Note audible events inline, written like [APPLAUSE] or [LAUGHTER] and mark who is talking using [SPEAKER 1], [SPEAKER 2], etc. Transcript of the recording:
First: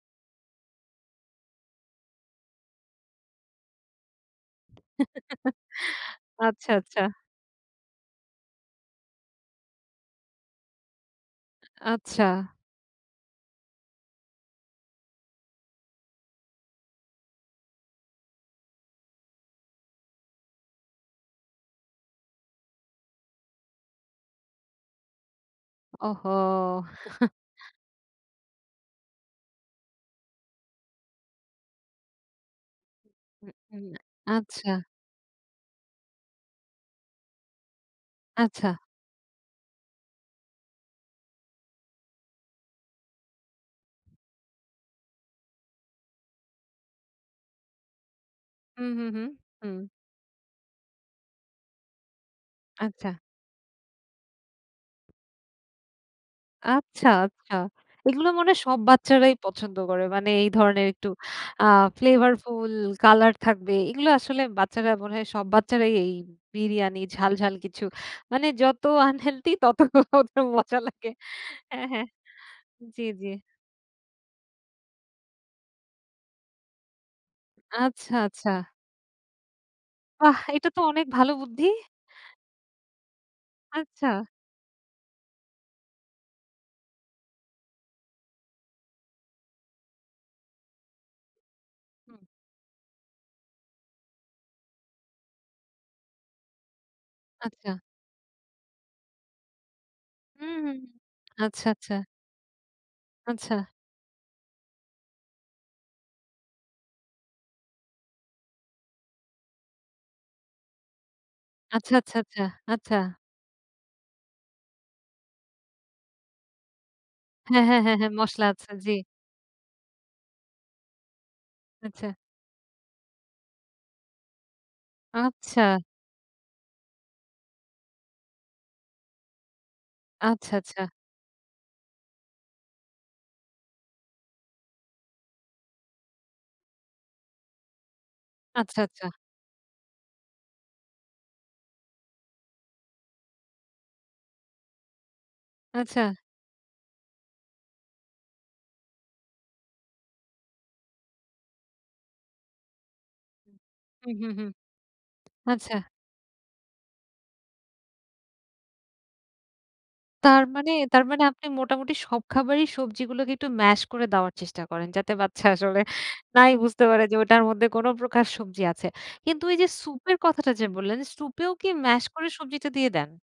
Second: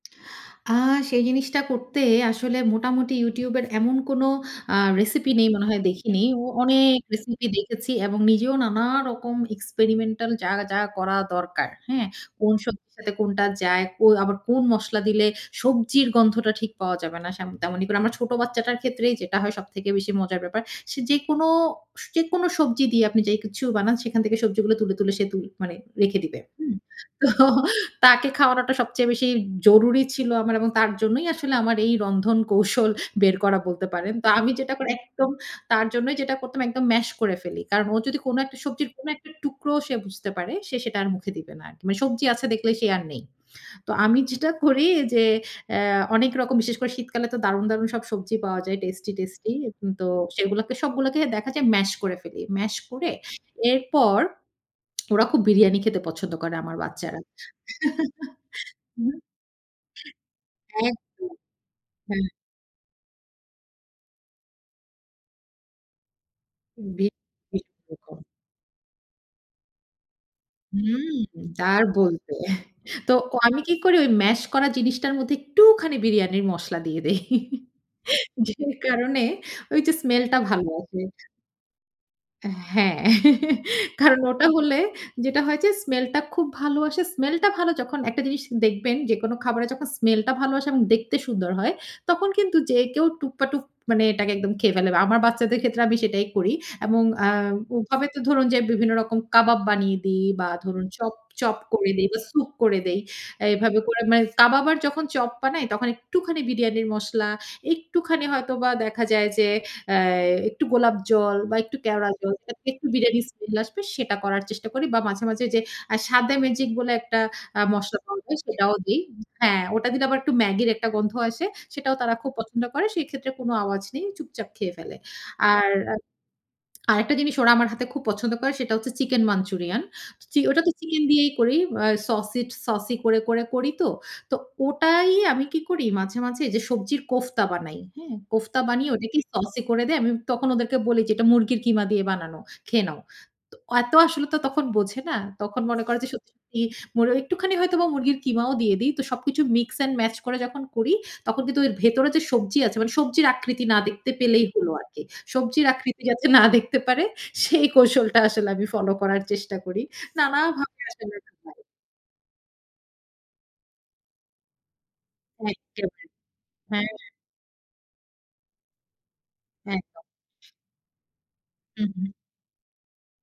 [SPEAKER 1] আ সেই জিনিসটা করতে আসলে মোটামুটি YouTube এর এমন কোন আ
[SPEAKER 2] [CHUCKLES]
[SPEAKER 1] রেসিপি নেই মনে হয় দেখিনি। ও
[SPEAKER 2] আচ্ছা,
[SPEAKER 1] অনেক
[SPEAKER 2] আচ্ছা।
[SPEAKER 1] রেসিপি দেখেছি এবং নিজেও নানা রকম experimental যা, যা করা
[SPEAKER 2] আ
[SPEAKER 1] দরকার। হ্যাঁ?
[SPEAKER 2] আচ্ছা।
[SPEAKER 1] কোন সবজির সাথে কোনটা যায়, কো আবার কোন মসলা দিলে সবজির গন্ধটা ঠিক পাওয়া যাবে না। সেমন তেমনি কোন আমর ছোট বাচ্চাটার ক্ষেত্রেই যেটা হয় সবথেকে বেশি মজার ব্যাপার। সে যেকোনো স যেকোনো সবজি দিয়ে আপনি যে কিছু বানান সেখান থেকে সবজিগুলো তুলে, তুলে সে তুল মানে, রেখে দিবে, হুম।
[SPEAKER 2] ওহো!
[SPEAKER 1] তো
[SPEAKER 2] [CHUCKLES]
[SPEAKER 1] তাকে খাওয়ানোটা সবচেয়ে বেশি জরুরি ছিল আমার এবং তার জন্যই আসলে আমার এই রন্ধন কৌশল বের
[SPEAKER 2] হু,
[SPEAKER 1] করা বলতে
[SPEAKER 2] উম,
[SPEAKER 1] পারেন। তো আমি
[SPEAKER 2] আচ্ছা।
[SPEAKER 1] যেটা করি, একদম তার জন্যই যেটা করতাম একদম ম্যাস করে ফেলি। কারণ ও যদি কোন একটা
[SPEAKER 2] আচ্ছা।
[SPEAKER 1] সবজির কোন একটা টুকরো সে বুঝতে পারে, সে সেটা আর মুখে দিবে না আর। মানে সবজি আছে দেখলে সে আর নেই। তো আমি যেটা করি যে, অ্যা অনেক রকম বিশেষ করে শীতকালে তো দারুণ, দারুণ সব সবজি পাওয়া যায়।
[SPEAKER 2] হু, হু,
[SPEAKER 1] টেস্টি,
[SPEAKER 2] হু,
[SPEAKER 1] টেস্টি।
[SPEAKER 2] হুম।
[SPEAKER 1] হুম, তো সেগুলাকে সবগুলোকে দেখা যায় ম্যাস করে ফেলি। ম্যাস করে
[SPEAKER 2] আচ্ছা।
[SPEAKER 1] এরপর, ওরা খুব বিরিয়ানি খেতে পছন্দ করে আমার
[SPEAKER 2] আচ্ছা!
[SPEAKER 1] বাচ্চারা।
[SPEAKER 2] আচ্ছা! এগুলো মনে হয়
[SPEAKER 1] [LAUGHS]
[SPEAKER 2] সব
[SPEAKER 1] হুম।
[SPEAKER 2] বাচ্চারাই পছন্দ করে। মানে এই ধরনের একটু
[SPEAKER 1] একদম।
[SPEAKER 2] আ
[SPEAKER 1] হুম।
[SPEAKER 2] flavourful colour থাকবে, এগুলো আসলে বাচ্চারা মনে হয় সব বাচ্চারাই এই বিরিয়ানি, ঝাল, ঝাল কিছু,
[SPEAKER 1] [UNINTELLIGIBLE]
[SPEAKER 2] মানে যত unhealthy তত ওগুলো মজা লাগে।
[SPEAKER 1] হুম! তা
[SPEAKER 2] অ্যা
[SPEAKER 1] আর
[SPEAKER 2] হ্যাঁ,
[SPEAKER 1] বলতে! [CHUCKLES]
[SPEAKER 2] জি,
[SPEAKER 1] তো
[SPEAKER 2] জি।
[SPEAKER 1] আমি কি করি ওই ম্যাস করা জিনিসটার মধ্যে একটুখানি বিরিয়ানির মসলা দিয়ে দেই। [LAUGHS]
[SPEAKER 2] আচ্ছা! আচ্ছা!
[SPEAKER 1] যে কারণে, ওইযে স্মেলটা
[SPEAKER 2] বাহ্!
[SPEAKER 1] ভালো
[SPEAKER 2] এটাতো
[SPEAKER 1] আসে।
[SPEAKER 2] অনেক ভালো বুদ্ধি।
[SPEAKER 1] অ্যা হ্যাঁ। [LAUGHS] কারণ
[SPEAKER 2] আচ্ছা।
[SPEAKER 1] ওটা হলে যেটা হয় যে, স্মেলটা খুব ভালো আসে। স্মেলটা ভালো যখন একটা জিনিস দেখবেন, যেকোনো খাবারে যখন স্মেলটা ভালো আসে এবং দেখতে সুন্দর হয়,
[SPEAKER 2] হু।
[SPEAKER 1] তখন কিন্তু যে কেউ টুপা টুপ মানে এটাকে একদম খেয়ে ফেলে বা আমার বাচ্চাদের ক্ষেত্রে আমি সেটাই করি। এবং আ
[SPEAKER 2] আচ্ছা।
[SPEAKER 1] ওভাবে তো ধরুন যে বিভিন্ন রকম কাবাব বানিয়ে দেই বা
[SPEAKER 2] উহুহু,
[SPEAKER 1] ধরুন চপ, চপ
[SPEAKER 2] আচ্ছা,
[SPEAKER 1] করে
[SPEAKER 2] আচ্ছা।
[SPEAKER 1] দেই বা সুপ করে দেই।
[SPEAKER 2] আচ্ছা।
[SPEAKER 1] এভাবে করে মানে কাবাব আর যখন চপ বানাই তখন একটুখানি বিরিয়ানির মসলা, একটুখানি হয়তোবা দেখা যায় যে অ্যা একটু গোলাপ জল বা একটু
[SPEAKER 2] আচ্ছা,
[SPEAKER 1] কেওড়া
[SPEAKER 2] আচ্ছা,
[SPEAKER 1] জল,
[SPEAKER 2] আচ্ছা,
[SPEAKER 1] যাতে একটু
[SPEAKER 2] আচ্ছা।
[SPEAKER 1] বিরিয়ানির স্মেল আসবে সেটা করার চেষ্টা করি বা মাঝে, মাঝে যে আ স্বাদে ম্যাজিক বলে একটা আ
[SPEAKER 2] হ্যাঁ, হ্যাঁ, হ্যাঁ,
[SPEAKER 1] মসলা
[SPEAKER 2] হ্যাঁ।
[SPEAKER 1] পাওয়া যায়
[SPEAKER 2] মশলা আছে।
[SPEAKER 1] সেটাও
[SPEAKER 2] জি।
[SPEAKER 1] দেই। হ্যাঁ, ওটা দিলে আবার একটু ম্যাগির একটা গন্ধ আছে। সেটাও
[SPEAKER 2] আচ্ছা।
[SPEAKER 1] তারা খুব পছন্দ করে। সেক্ষেত্রে কোন আওয়াজ নেই। চুপচাপ খেয়ে ফেলে। আর
[SPEAKER 2] আচ্ছা!
[SPEAKER 1] আ আরেকটা জিনিস ওরা আমার হাতে খুব পছন্দ করে সেটা হচ্ছে চিকেন মাঞ্চুরিয়ান। চি
[SPEAKER 2] আচ্ছা,
[SPEAKER 1] ওটাতো
[SPEAKER 2] আচ্ছা।
[SPEAKER 1] চিকেন দিয়েই করি। আ সছিট সসি করে, করে করিতো! তো ওটাই আমি কি করি মাঝে, মাঝে যে সবজির কোফতা বানাই, হ্যাঁ? কোফতা
[SPEAKER 2] আচ্ছা,
[SPEAKER 1] বানিয়ে
[SPEAKER 2] আচ্ছা।
[SPEAKER 1] ওটাকে সসি করে দেই। আমি তখন ওদেরকে বলি যে এটা মুরগির কিমা দিয়ে বানানো। খেয়ে নাও। তো এত আসলে তো তখন বোঝে না। তখন মনে করে যে
[SPEAKER 2] আচ্ছা।
[SPEAKER 1] সত্যি, সত্যি মুর একটুখানি হয়তোবা মুরগির কিমাও দিয়ে দেই। তো সবকিছু মিক্স অ্যান্ড mash করে যখন করি, তখন কিন্তু এর ভেতরে যে সবজি আছে, মানে সবজির আকৃতি না দেখতে পেলেই
[SPEAKER 2] উহুহু,
[SPEAKER 1] হলো আরকি। সবজির
[SPEAKER 2] আচ্ছা।
[SPEAKER 1] আকৃতি যাতে না দেখতে পারে, সেই কৌশলটা আসলে আমি ফলো করার চেষ্টা করি।
[SPEAKER 2] তার মানে?
[SPEAKER 1] নানাভাবে
[SPEAKER 2] তার
[SPEAKER 1] আসলে
[SPEAKER 2] মানে আপনি
[SPEAKER 1] [UNINTELLIGIBLE]
[SPEAKER 2] মোটামুটি সব খাবারই সবজিগুলোকে একটু mash করে দেওয়ার চেষ্টা করেন, যাতে বাচ্চা আসলে
[SPEAKER 1] এক্কেবারে।
[SPEAKER 2] নাই বুঝতে
[SPEAKER 1] হ্যাঁ।
[SPEAKER 2] পারে যে ওটার মধ্যে কোন প্রকার সবজি আছে। কিন্তু ওইযে
[SPEAKER 1] একদম।
[SPEAKER 2] সুপের কথাটা যে বললেন, সুপেও কি
[SPEAKER 1] হু,
[SPEAKER 2] ম্যাস
[SPEAKER 1] হু।
[SPEAKER 2] করে সবজিটা দিয়ে দেন?